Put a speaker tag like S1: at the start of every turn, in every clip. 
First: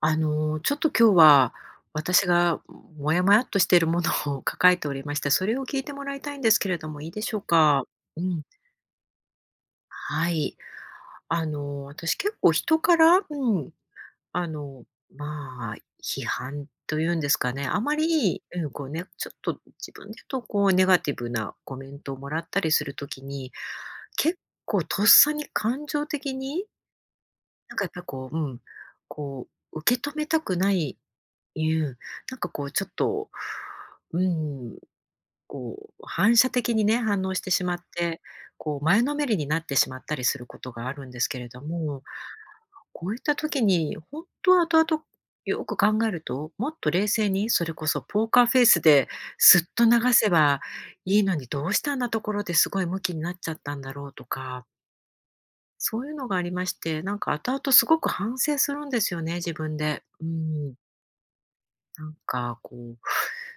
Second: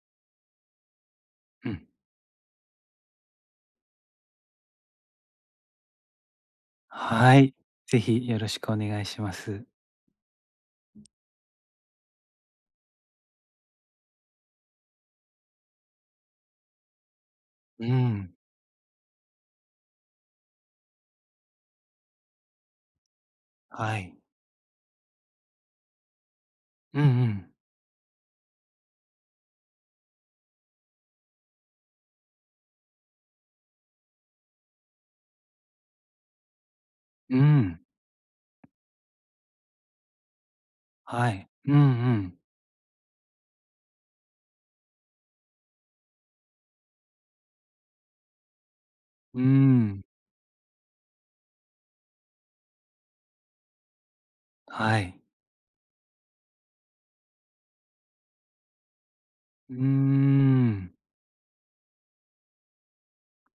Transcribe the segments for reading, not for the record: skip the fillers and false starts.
S1: あの、ちょっと今日は、
S2: うん。
S1: 私がモヤモヤっとしているものを 抱えておりまして、それを聞いてもらいたいんですけれども、いいでし
S2: は
S1: ょう
S2: い。
S1: か？
S2: ぜ
S1: う
S2: ひよ
S1: ん、
S2: ろしくお願いします。
S1: はい。あの、私結構人から、うん、あの、まあ、批判というんですかね、あ
S2: う
S1: ま
S2: ん。
S1: り、うん、こうね、ちょっと自分で言うと、こうネガティブなコメントをもらったりするときに、
S2: はい。
S1: 結構とっさに感情的に、
S2: うん
S1: なんかやっぱこう、うん、こう受け止めたくないいう、なんかこうちょっと、うん、こう反射的にね、反応
S2: うん。
S1: し
S2: う
S1: てしまっ
S2: ん。
S1: て、こう前のめりになってしまったりすることがあるんです
S2: は
S1: けれ
S2: い。
S1: ど
S2: うんう
S1: も、
S2: ん。
S1: こういった時に本当は後々よく考えると、もっと冷静に、それこそポーカーフェイスで
S2: う
S1: すっと流
S2: ん。
S1: せばいいのに、どうしてあんなところですごいムキになっちゃったんだろうとか、
S2: はい。
S1: そういうのがありまして、なんか後々すごく反省するんですよね、自
S2: う
S1: 分
S2: ー
S1: で。うん。
S2: ん。
S1: なんかこう、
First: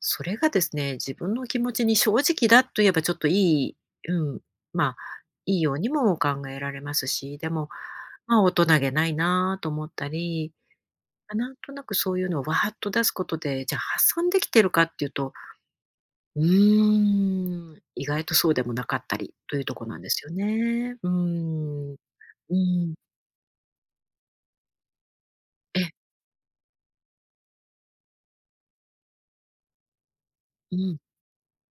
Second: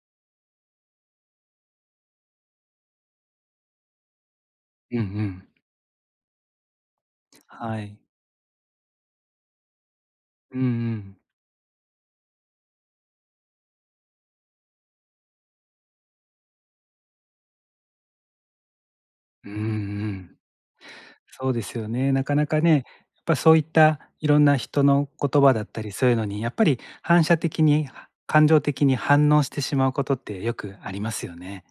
S1: それがですね、自分の気持ちに正直だと言えばちょっといい、うん、ま
S2: う
S1: あ、
S2: んうん。
S1: いいようにも考えられますし、でも、
S2: はい。
S1: まあ、大人げないなと思ったり、
S2: うんうん。
S1: まあなんとなくそういうのをわーっと出すことで、じゃあ発散できてるかっていうと、うーん、意外とそうでもなかったり
S2: うん
S1: と
S2: う
S1: いうところなんですよ
S2: ん。
S1: ね。うー
S2: そうですよ
S1: ん、
S2: ね。なかな
S1: う
S2: かね、やっ
S1: ん、
S2: ぱそういったいろんな人の言葉だっ
S1: え、
S2: たり、そういうのにやっぱり反射的に、は感情的に反応してしまうことってよく
S1: う
S2: あ
S1: ん、
S2: りますよね。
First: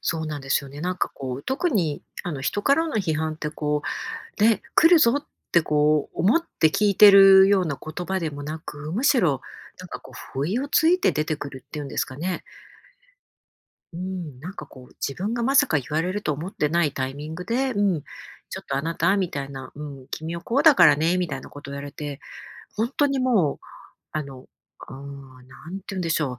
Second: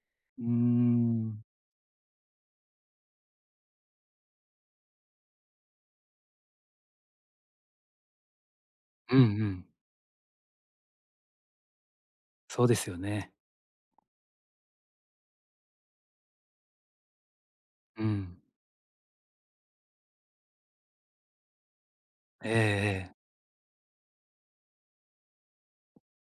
S1: そうなん
S2: うー
S1: ですよね。なんかこう、
S2: ん。
S1: 特にあの人からの批判ってこう、で、来るぞってこう思って聞いてるような言葉でもなく、む
S2: う
S1: し
S2: んう
S1: ろ
S2: ん。
S1: なんかこう不意をついて出てくるっていうんですかね。
S2: そうですよね。
S1: うん、なんかこう自分がまさか言われると思ってないタイミングで、うん、
S2: うん。
S1: ちょっとあなたみたいな、うん、君はこうだからねみたいなことを言われて、
S2: ええ
S1: 本当
S2: ええ。
S1: にもう、あの、うんなん、て言うんでしょう、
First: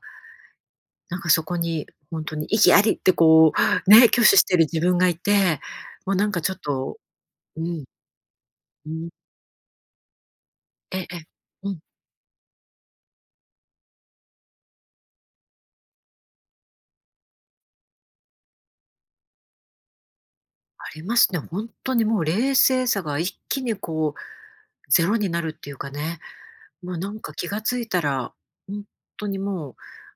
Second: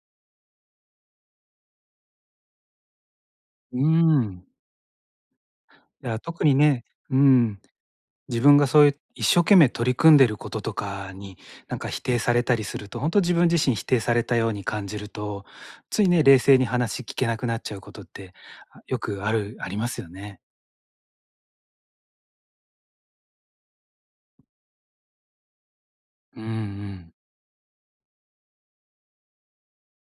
S1: なんかそこに本当に意義ありってこ
S2: うー
S1: うね、拒否し
S2: ん。
S1: てる自分がいて、
S2: い
S1: もう
S2: や、
S1: なんか
S2: 特
S1: ちょ
S2: に
S1: っ
S2: ね、
S1: と
S2: うん、
S1: うん、
S2: 自分がそうい
S1: う
S2: う
S1: ん、
S2: 一生懸命取り組んでることと
S1: ええ、
S2: かに、
S1: う
S2: なん
S1: ん。
S2: か否定されたりすると、ほんと自分自身否定されたように感じると、ついね、冷静に話聞けなくなっちゃうことって、あ、よくありますよね。
S1: ありますね。本当にもう冷静さが一気にこうゼロになるっていうかね、
S2: うんう
S1: もうな
S2: ん。
S1: んか気がついたら、本当にも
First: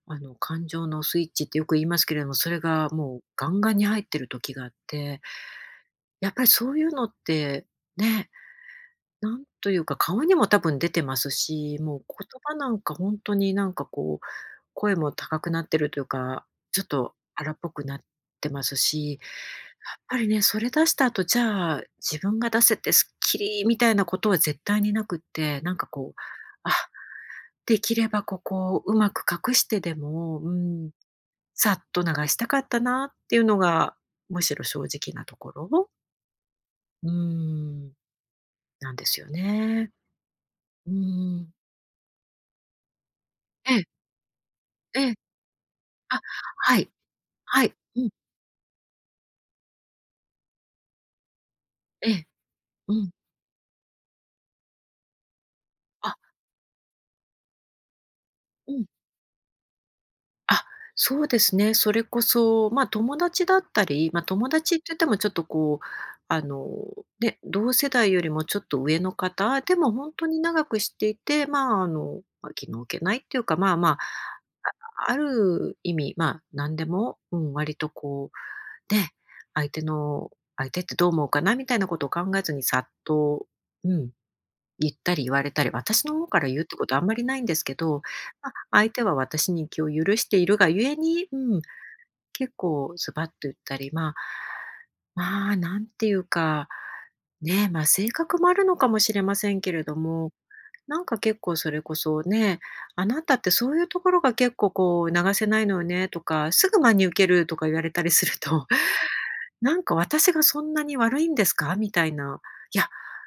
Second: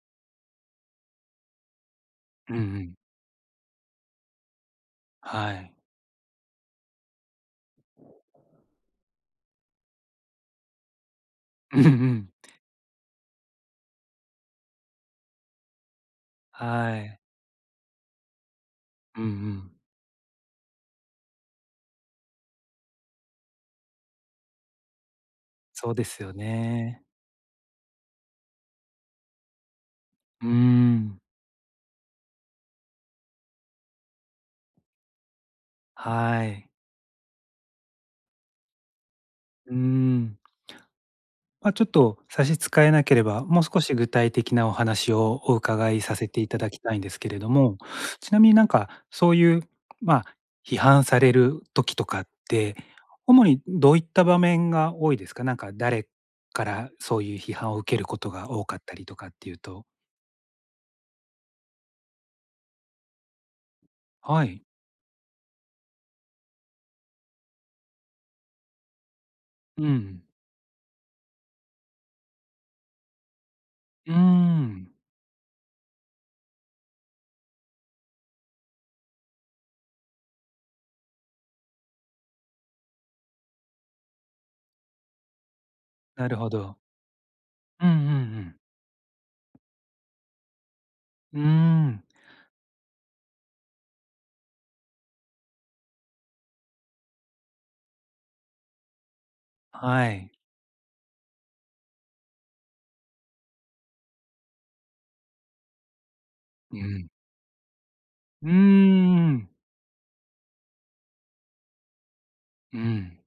S1: うあの感情のスイッチってよく言いますけれども、そ
S2: うん
S1: れ
S2: う
S1: が
S2: ん。
S1: もうガンガンに入ってる時があって、
S2: はい。
S1: やっぱりそういうのって、ね、なんというか顔にも多分出てます し、
S2: うんう
S1: もう言
S2: ん。
S1: 葉なんか本当になんかこう声も高くなってるというか、ちょっ
S2: は
S1: と
S2: い。
S1: 荒っぽくなってますし、や
S2: うんうん。
S1: っぱりね、それ出した後、じゃあ、自分が出せてスッキリみたいなことは絶対になくって、なんか
S2: そうで
S1: こう、
S2: すよ
S1: あ、
S2: ね。
S1: できればここをうまく隠してでも、
S2: う
S1: う
S2: ー
S1: ん、
S2: ん。
S1: さっと流したかったなっていうのが、むしろ正直なところ、
S2: はい。
S1: うん、なんですよ
S2: うー
S1: ね。
S2: ん。
S1: うん。
S2: まあ、ちょっと差し支えなければ、もう
S1: え
S2: 少
S1: え、
S2: し具体的なお
S1: え
S2: 話
S1: え。
S2: をお伺いさ
S1: あ、
S2: せていただ
S1: は
S2: き
S1: い、
S2: たいんですけれど
S1: はい、
S2: も、
S1: うん、
S2: ちなみになんかそういう、まあ、批判される時と
S1: え
S2: か
S1: え、
S2: って、
S1: うん。
S2: 主にどういった場面が多いですか？なんか誰
S1: あ、
S2: からそういう批判を受けることが多
S1: う
S2: かっ
S1: ん。
S2: たりとかっていうと。
S1: あ、そうですね。それこそ、ま、友達だったり、ま、
S2: は
S1: 友
S2: い。
S1: 達って言ってもちょっとこう、あの、ね、同世代よりもちょっと上の方、で
S2: う
S1: も本
S2: ん。
S1: 当に長く知っていて、まあ、あの、ま、気の置けないっていうか、まあまあ、
S2: うーん、
S1: ある意味、まあ、何でも、うん、割とこう、ね、相手の相手ってどう思うかなみたいなことを考えずにさっとうん、言ったり言われたり、私の方
S2: なる
S1: から
S2: ほ
S1: 言うって
S2: ど。
S1: ことはあんまりないんですけ
S2: うんうんう
S1: ど、ま、
S2: ん。
S1: 相手は私に気を許しているがゆえに、う
S2: うー
S1: ん、
S2: ん、
S1: 結構ズバッと言ったり、まあ、まあ、なんていうか、ね、ま、性格もあるのかもしれませんけれど
S2: は
S1: も、
S2: い。
S1: なんか結構それこそね、「あなたってそういうところが結構こう流せないのよね」とか、「す
S2: う
S1: ぐ真に
S2: ん。
S1: 受ける」とか言われたりする
S2: うー
S1: と、
S2: ん。
S1: なんか私がそんなに悪いんですか？みたいな、
S2: う
S1: いや、
S2: ん。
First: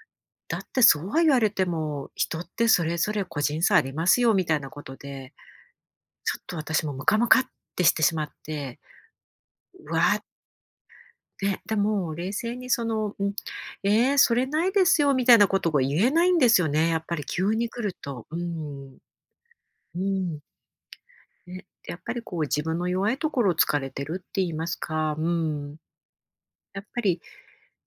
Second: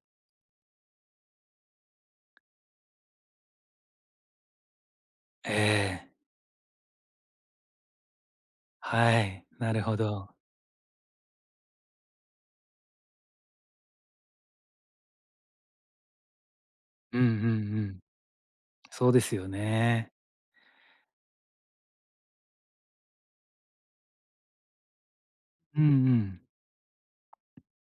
S1: だってそうは言われても、人ってそれぞれ個人差ありますよみたいなことで、
S2: ええ、
S1: ちょっと私もムカムカってしてしまって、
S2: はい、なる
S1: う
S2: ほ
S1: わーっ
S2: ど。
S1: て、でも冷静にその、うん、「えーそれないですよ」みたいなことが言えないんですよね、やっぱ
S2: うん
S1: り
S2: うんう
S1: 急に来る
S2: ん。
S1: と。うん。
S2: そうですよ
S1: う
S2: ね。
S1: ん。ね、やっぱりこう自分の弱いところを突かれてるって言いますか、うん。
S2: うんうん。
S1: やっぱり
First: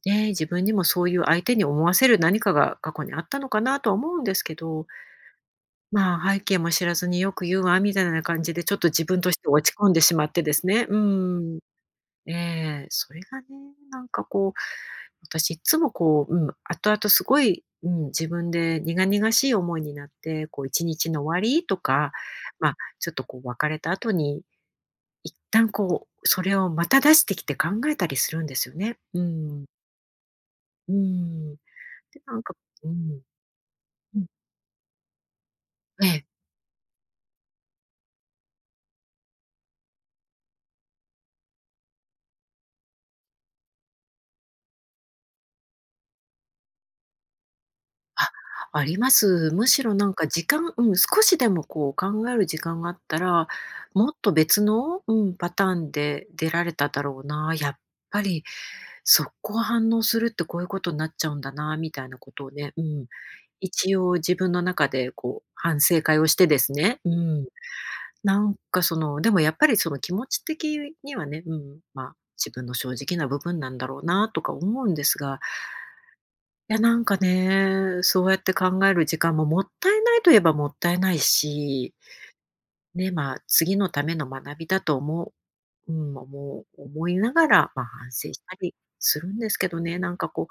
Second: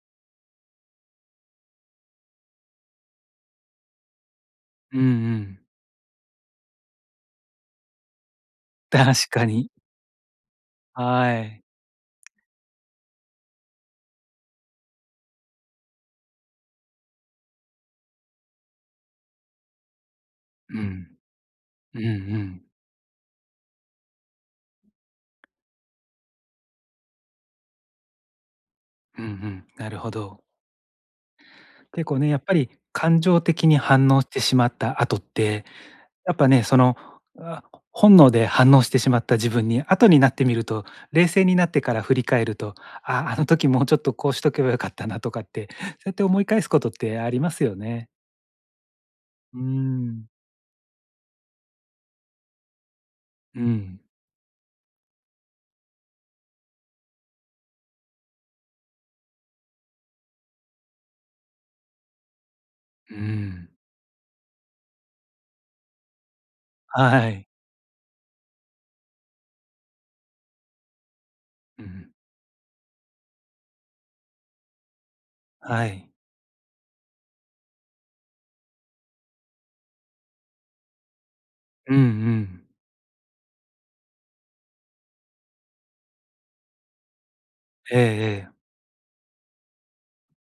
S1: ね、自分にもそういう相手に思わせる何かが過去にあったのかなとは思うんですけど、
S2: うんうん。
S1: まあ、背景も知らずによく言うわみたいな感じで、ちょっと 自
S2: 確
S1: 分とし
S2: か
S1: て落
S2: に。
S1: ち込んでしまってですね。う
S2: は
S1: ん。
S2: い。
S1: ええ、それがね、なんかこう、私いつもこう、うん、後々すごい、うん、自分で苦々しい思いになって、こう
S2: う
S1: 一日
S2: ん。
S1: の終わりと
S2: うんう
S1: か、
S2: ん。
S1: まあ、ちょっとこう別れた後に、一旦こう、それをまた出してきて考えたりするんですよね。う
S2: うんう
S1: ん。
S2: ん。なるほど。
S1: うん。で、
S2: 結構ね、
S1: な
S2: や
S1: ん
S2: っぱ
S1: か
S2: り
S1: うん。
S2: 感情的に反
S1: う
S2: 応
S1: ん。
S2: してしまった後って、
S1: ええ。
S2: やっぱね、あ、本能で反応してしまった自分に、後になってみると、冷静になってから振り返ると、あ、あの時もうちょっとこうしとけばよかったなとかって、そうやって思い返すことってありますよね。
S1: あ、あります。
S2: う
S1: むしろなんか
S2: ん。
S1: 時間うん、少しでもこう考える時間があったら、
S2: うん。
S1: もっと別の、うん、パターンで出られただろうな、やっぱり速攻反応するってこういうことになっちゃうんだなみたいなことをね、うん、
S2: うん。
S1: 一応自分の中でこう反省会をしてですね、う
S2: は
S1: ん、
S2: い。
S1: なんかその、でもやっぱりその気持ち的にはね、うん、
S2: うん。
S1: ま、自分の正直な部分なんだろうなとか思うんですが、
S2: はい。
S1: いや、なんかね、そうやって考える時間ももったいないといえばもったいないし、
S2: うんうん。
S1: ね、まあ、次のための学びだと思ううん、思う思いながら、まあ、
S2: ええ
S1: 反省し
S2: え
S1: た
S2: え。
S1: りするんですけどね、なんかこ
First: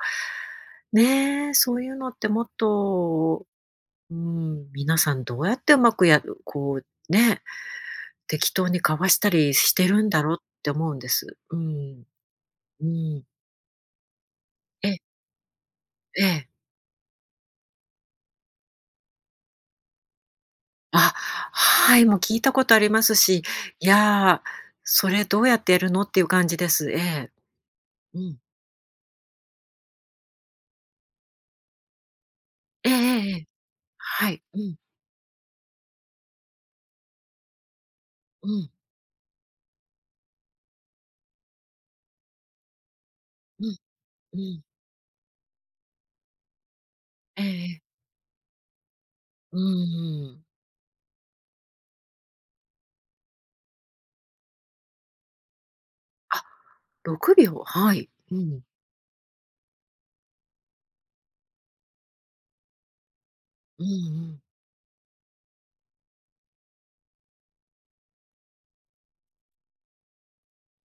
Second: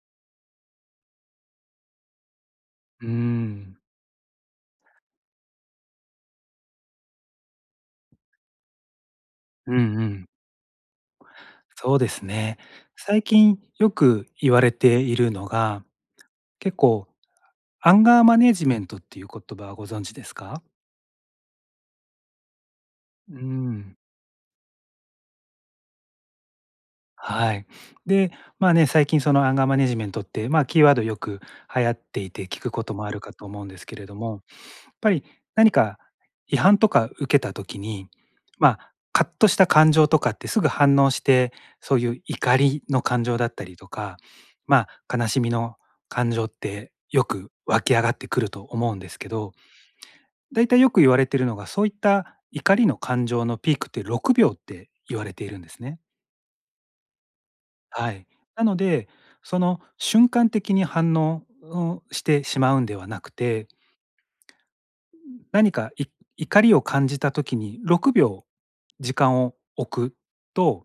S1: う、ねえ、そういうのってもっ
S2: うー
S1: と、
S2: ん。
S1: うん、皆さんどうやってうまくやるこう、ね、適当にかわしたり
S2: う
S1: し
S2: ん
S1: て
S2: う
S1: るんだ
S2: ん。
S1: ろうって思うんです。う
S2: そう
S1: ん。
S2: ですね。
S1: う
S2: 最
S1: ん。
S2: 近よく言われ
S1: え、
S2: ているのが、
S1: ええ。
S2: 結構アンガーマネジメントっていう言葉はご存知ですか？
S1: あ、はい、もう聞いたことあります
S2: う
S1: し、い
S2: ん。
S1: やー、それどうやってやるのっていう感じです。ええ。
S2: はい。
S1: う
S2: で、
S1: ん。
S2: まあね、最近そのアンガーマネジメントって、まあ、キーワードよく流行っていて聞くこ
S1: ええ
S2: ともある
S1: ええ
S2: か
S1: ええ。
S2: と思うんですけれど
S1: は
S2: も、
S1: い。うん、
S2: ぱり何か違反とか受けた時に、
S1: う
S2: ま
S1: ん、
S2: あ、カッとした感情とかってすぐ反応して、そういう怒りの感情だっ
S1: う
S2: た
S1: ん、
S2: りとか、
S1: うん。
S2: まあ、悲しみの感情ってよ
S1: ええ
S2: く
S1: え
S2: 湧
S1: え。
S2: き上がってくると思うんですけど、
S1: うんうん。
S2: だいたいよく言われているのが、そういった怒りの感情のピークって6秒って言われているんですね。
S1: あ、6秒、はい。
S2: はい。
S1: うん。
S2: なので、その瞬間的に反応をしてしまうんではなくて、
S1: うんうん。
S2: 何か怒りを感じた時に6秒時間を置くと、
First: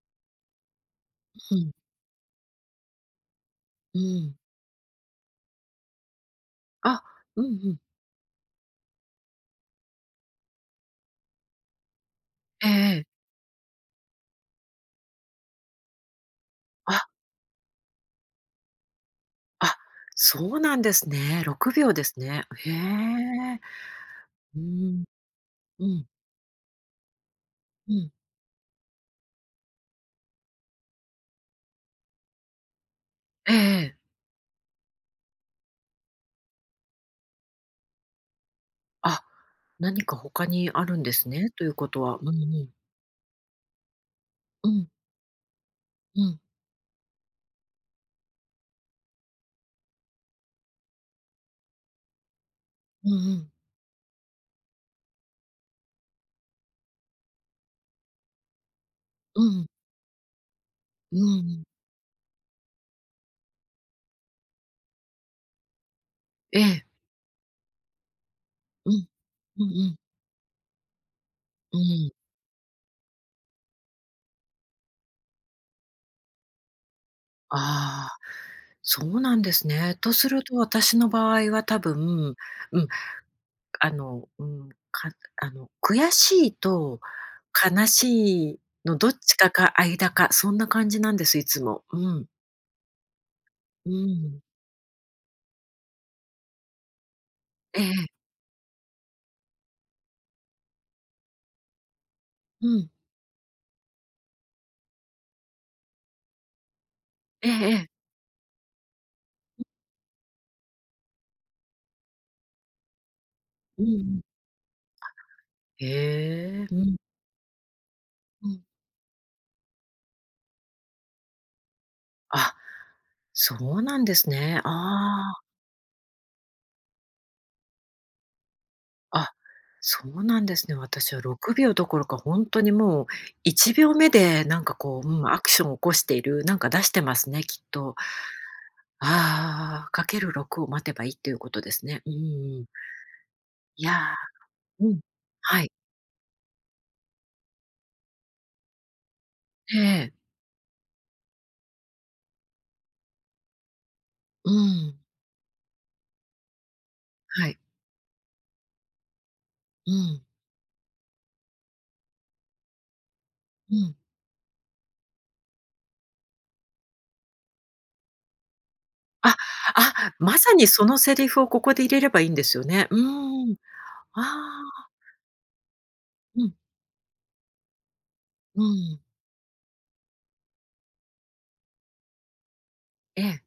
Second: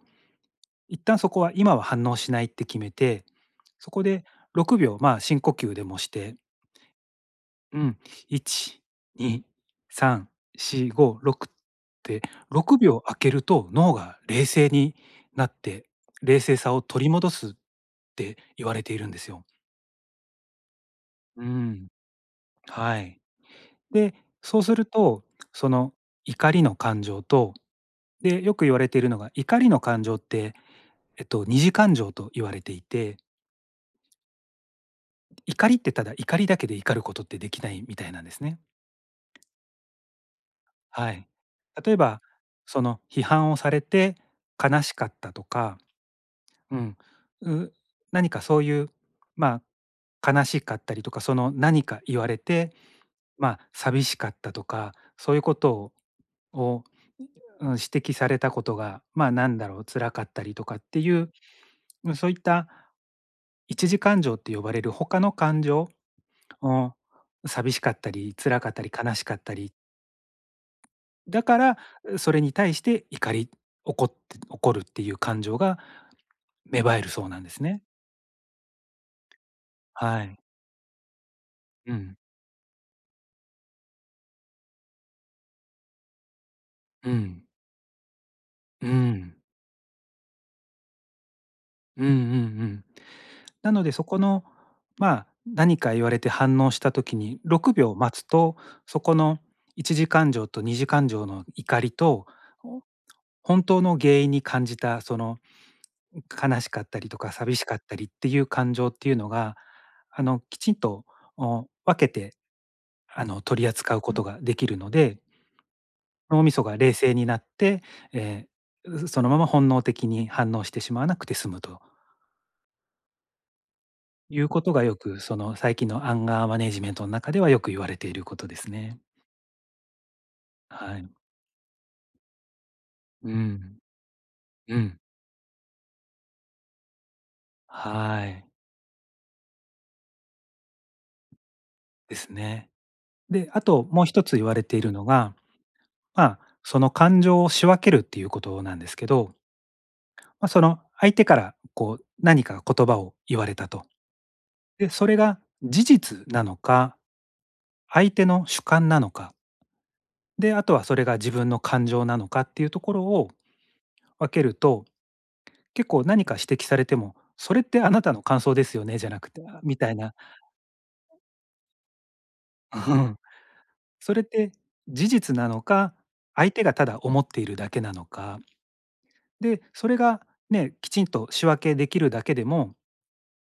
S2: 一旦そこは
S1: うん、
S2: 今は反応しないって決めて、そ
S1: う
S2: こで
S1: ん。
S2: 6秒、まあ、深呼吸でもして、
S1: あ、うんうん。
S2: うん、1、2、3、4、5、6って
S1: ええ
S2: 6秒
S1: え
S2: 空
S1: え。
S2: けると脳が冷静になって、冷静さを取
S1: あ、
S2: り戻すって言われているんですよ。
S1: あ、そうなんですね。
S2: う
S1: 6
S2: ん。
S1: 秒ですね。へ
S2: はい。
S1: え。
S2: で、そ
S1: う
S2: うする
S1: ん、
S2: と、そ
S1: う
S2: の
S1: ん、
S2: 怒りの感情と、
S1: うん。
S2: で、よく言われているのが、怒りの感情って、二次感情と言われていて、
S1: ええええ。
S2: 怒りってただ怒りだけで怒ることってできないみたいなんですね。
S1: あ、何か他にあるんで
S2: は
S1: す
S2: い。
S1: ね、というこ
S2: 例え
S1: とは。
S2: ば、
S1: うんうん。
S2: その批判をされて
S1: う
S2: 悲
S1: ん、
S2: しかったとか、
S1: うん、
S2: うん、う何かそういう、まあ、悲しかったりとか、その何か言われて、
S1: うんう
S2: ま
S1: ん、
S2: あ、寂しかったとか、そういうことを指摘されたことが、まあ、
S1: う
S2: なん
S1: ん、
S2: だろう、辛かったりとかってい
S1: う
S2: う、
S1: ん。
S2: うんそういった一時感情って呼ばれる他の感情、
S1: え
S2: う
S1: え、
S2: ん、寂しかったり、辛かった
S1: う
S2: り、
S1: ん、
S2: 悲しかった
S1: うん
S2: り、
S1: うん、
S2: だか
S1: う
S2: ら、
S1: ん。
S2: それに対して怒って怒るっていう感情が芽生えるそうなんですね。
S1: ああ、そうなんですね。と
S2: は
S1: す
S2: い。
S1: ると私の場合は多
S2: うん。
S1: 分、うん、あの、うん、かあの、悔しいと
S2: うん。
S1: 悲しい
S2: う
S1: のどっち
S2: ん。
S1: かか間か、そんな感じなんです、いつも。う
S2: うんうんう
S1: ん、
S2: ん。なの
S1: う
S2: でそこ
S1: ん。
S2: の、まあ、何か言われて反応した時に
S1: え
S2: 6
S1: え、
S2: 秒待つと、そこの一次感情と二次感情の怒りと、
S1: うん。
S2: 本当の原因に感じたその悲しかったりとか
S1: ええ
S2: 寂し
S1: え
S2: かっ
S1: え。
S2: たりっていう感情っていうのが、きちんと、分けて、取り
S1: うん
S2: 扱
S1: う
S2: うこ
S1: ん。
S2: とができるので、脳みそ
S1: へえ、う
S2: が冷
S1: ん、
S2: 静になって、え
S1: う
S2: ー
S1: ん。
S2: そのまま本能的に反応してしまわなくて済むと
S1: あ、そうなんです
S2: いうこ
S1: ね。
S2: とがよく、
S1: あ
S2: そ
S1: あ。
S2: の、最近のアンガーマネジメントの中ではよく言われていることですね。
S1: あ、そうなんですね。
S2: はい。
S1: 私は6秒どころか、本当にもう
S2: う
S1: 1
S2: ん。
S1: 秒目でなんか
S2: うん。
S1: こう、うん、アクションを起こしている、なんか出してますね、きっと。
S2: はい。
S1: ああ、かける6を待てばいいっていうことですね。う
S2: です
S1: ん
S2: ね。で、あ
S1: い
S2: ともう
S1: や
S2: 一つ言われてい
S1: ー、う
S2: る
S1: ん。
S2: のが、
S1: はい。
S2: まあ、その感情を仕分けるっていうことなんですけど、
S1: ええ。
S2: まあ、その、相手からこう、何か言葉を言われたと。
S1: う
S2: で、
S1: ん。
S2: それが事実なのか、
S1: はい。
S2: 相手の主観なのか、
S1: うん。
S2: で、あとはそれが自分の感情なのかっていうところを
S1: うん。
S2: 分けると、結構何か指摘されても、「それってあなたの感想ですよね？」じゃなく
S1: あ、
S2: て、あ、みたい
S1: あ、
S2: な、
S1: まさにそのセリフをここで入れればいいんですよね。
S2: う
S1: う
S2: ん、
S1: ん。
S2: それ
S1: あ
S2: って
S1: あ、
S2: 事実なのか、
S1: う
S2: 相
S1: ん、
S2: 手がただ思っているだけなのか、
S1: うん。
S2: で、それがね、きちんと仕分けできるだけでも
S1: ええ、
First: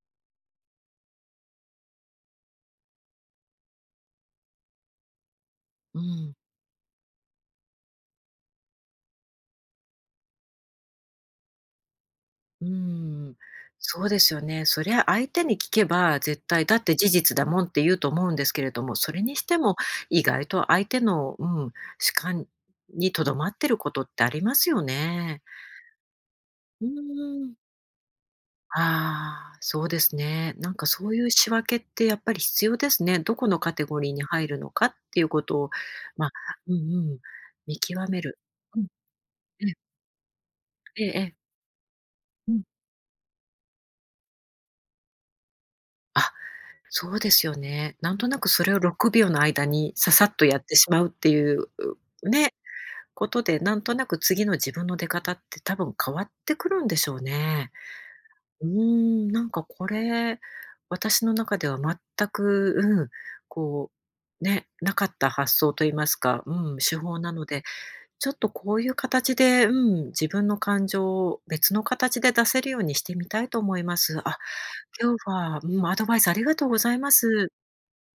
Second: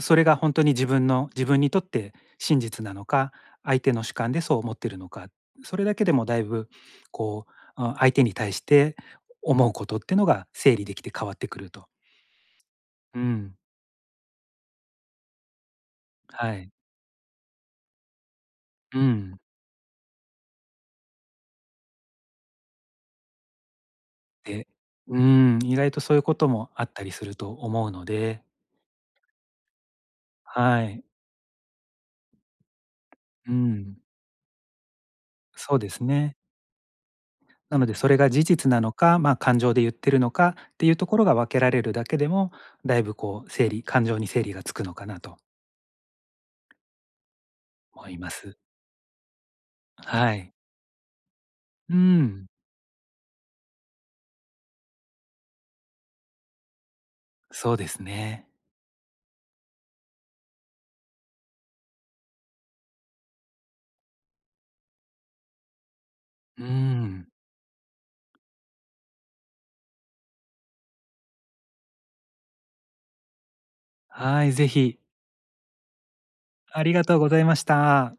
S2: それが本当に自分にとって真実なのか、相手の主観でそう思ってるのか、それだ
S1: う
S2: けでも
S1: ん。
S2: だいぶこう、あ、相手に対して思うことってのが整理できて変わってくると。
S1: うー
S2: う
S1: ん、
S2: ん、
S1: そうですよね。そりゃ相手に聞けば、絶
S2: は
S1: 対
S2: い。
S1: だって事実だもんって言うと思うんですけれども、
S2: う
S1: それに
S2: ん。
S1: しても意外と相手の、うん、主観にとどまってることってありま
S2: で
S1: すよ
S2: う
S1: ね。
S2: ん、意外とそういうことも
S1: う
S2: あったりする
S1: ー
S2: と
S1: ん。
S2: 思うので、
S1: ああ、そうですね。なん
S2: は
S1: か
S2: い。
S1: そういう仕分けってやっぱり必要ですね。どこ
S2: う
S1: のカテ
S2: ん、
S1: ゴリーに入るのかっていうことを、
S2: そうです
S1: まあ、
S2: ね。
S1: うんうん、見
S2: なのでそ
S1: 極
S2: れ
S1: め
S2: が
S1: る。
S2: 事実
S1: う
S2: な
S1: ん、
S2: のか、まあ、感
S1: え
S2: 情
S1: え、
S2: で言ってるのかっていう
S1: え
S2: と
S1: え
S2: こ
S1: え
S2: ろが
S1: え、
S2: 分けられるだけで
S1: う
S2: も、
S1: ん。
S2: だいぶこう感情に整理がつくのかなと
S1: あそうですよね。
S2: 思
S1: なん
S2: い
S1: と
S2: ま
S1: なく
S2: す。
S1: それを6秒の間にささ
S2: は
S1: っと
S2: い。
S1: やってしまうっていう、
S2: う
S1: う
S2: ん、
S1: ね、ことで、なんとなく次の自分の出方って多分変わってくるんでしょうね。
S2: そうですね。
S1: うーん、なんかこれ、私の中では全く、うん、こう、ね、なかった発想と言いますか、う
S2: う
S1: ん、手法
S2: ん。
S1: なので、ちょっとこういう形で、うん、自分の感情を別の形で出せるようにしてみたいと思います。あ、
S2: はい、ぜひ、
S1: 今日は、うん、アドバイスありがとうご
S2: あ
S1: ざ
S2: り
S1: い
S2: が
S1: ま
S2: とうござい
S1: す。
S2: ました。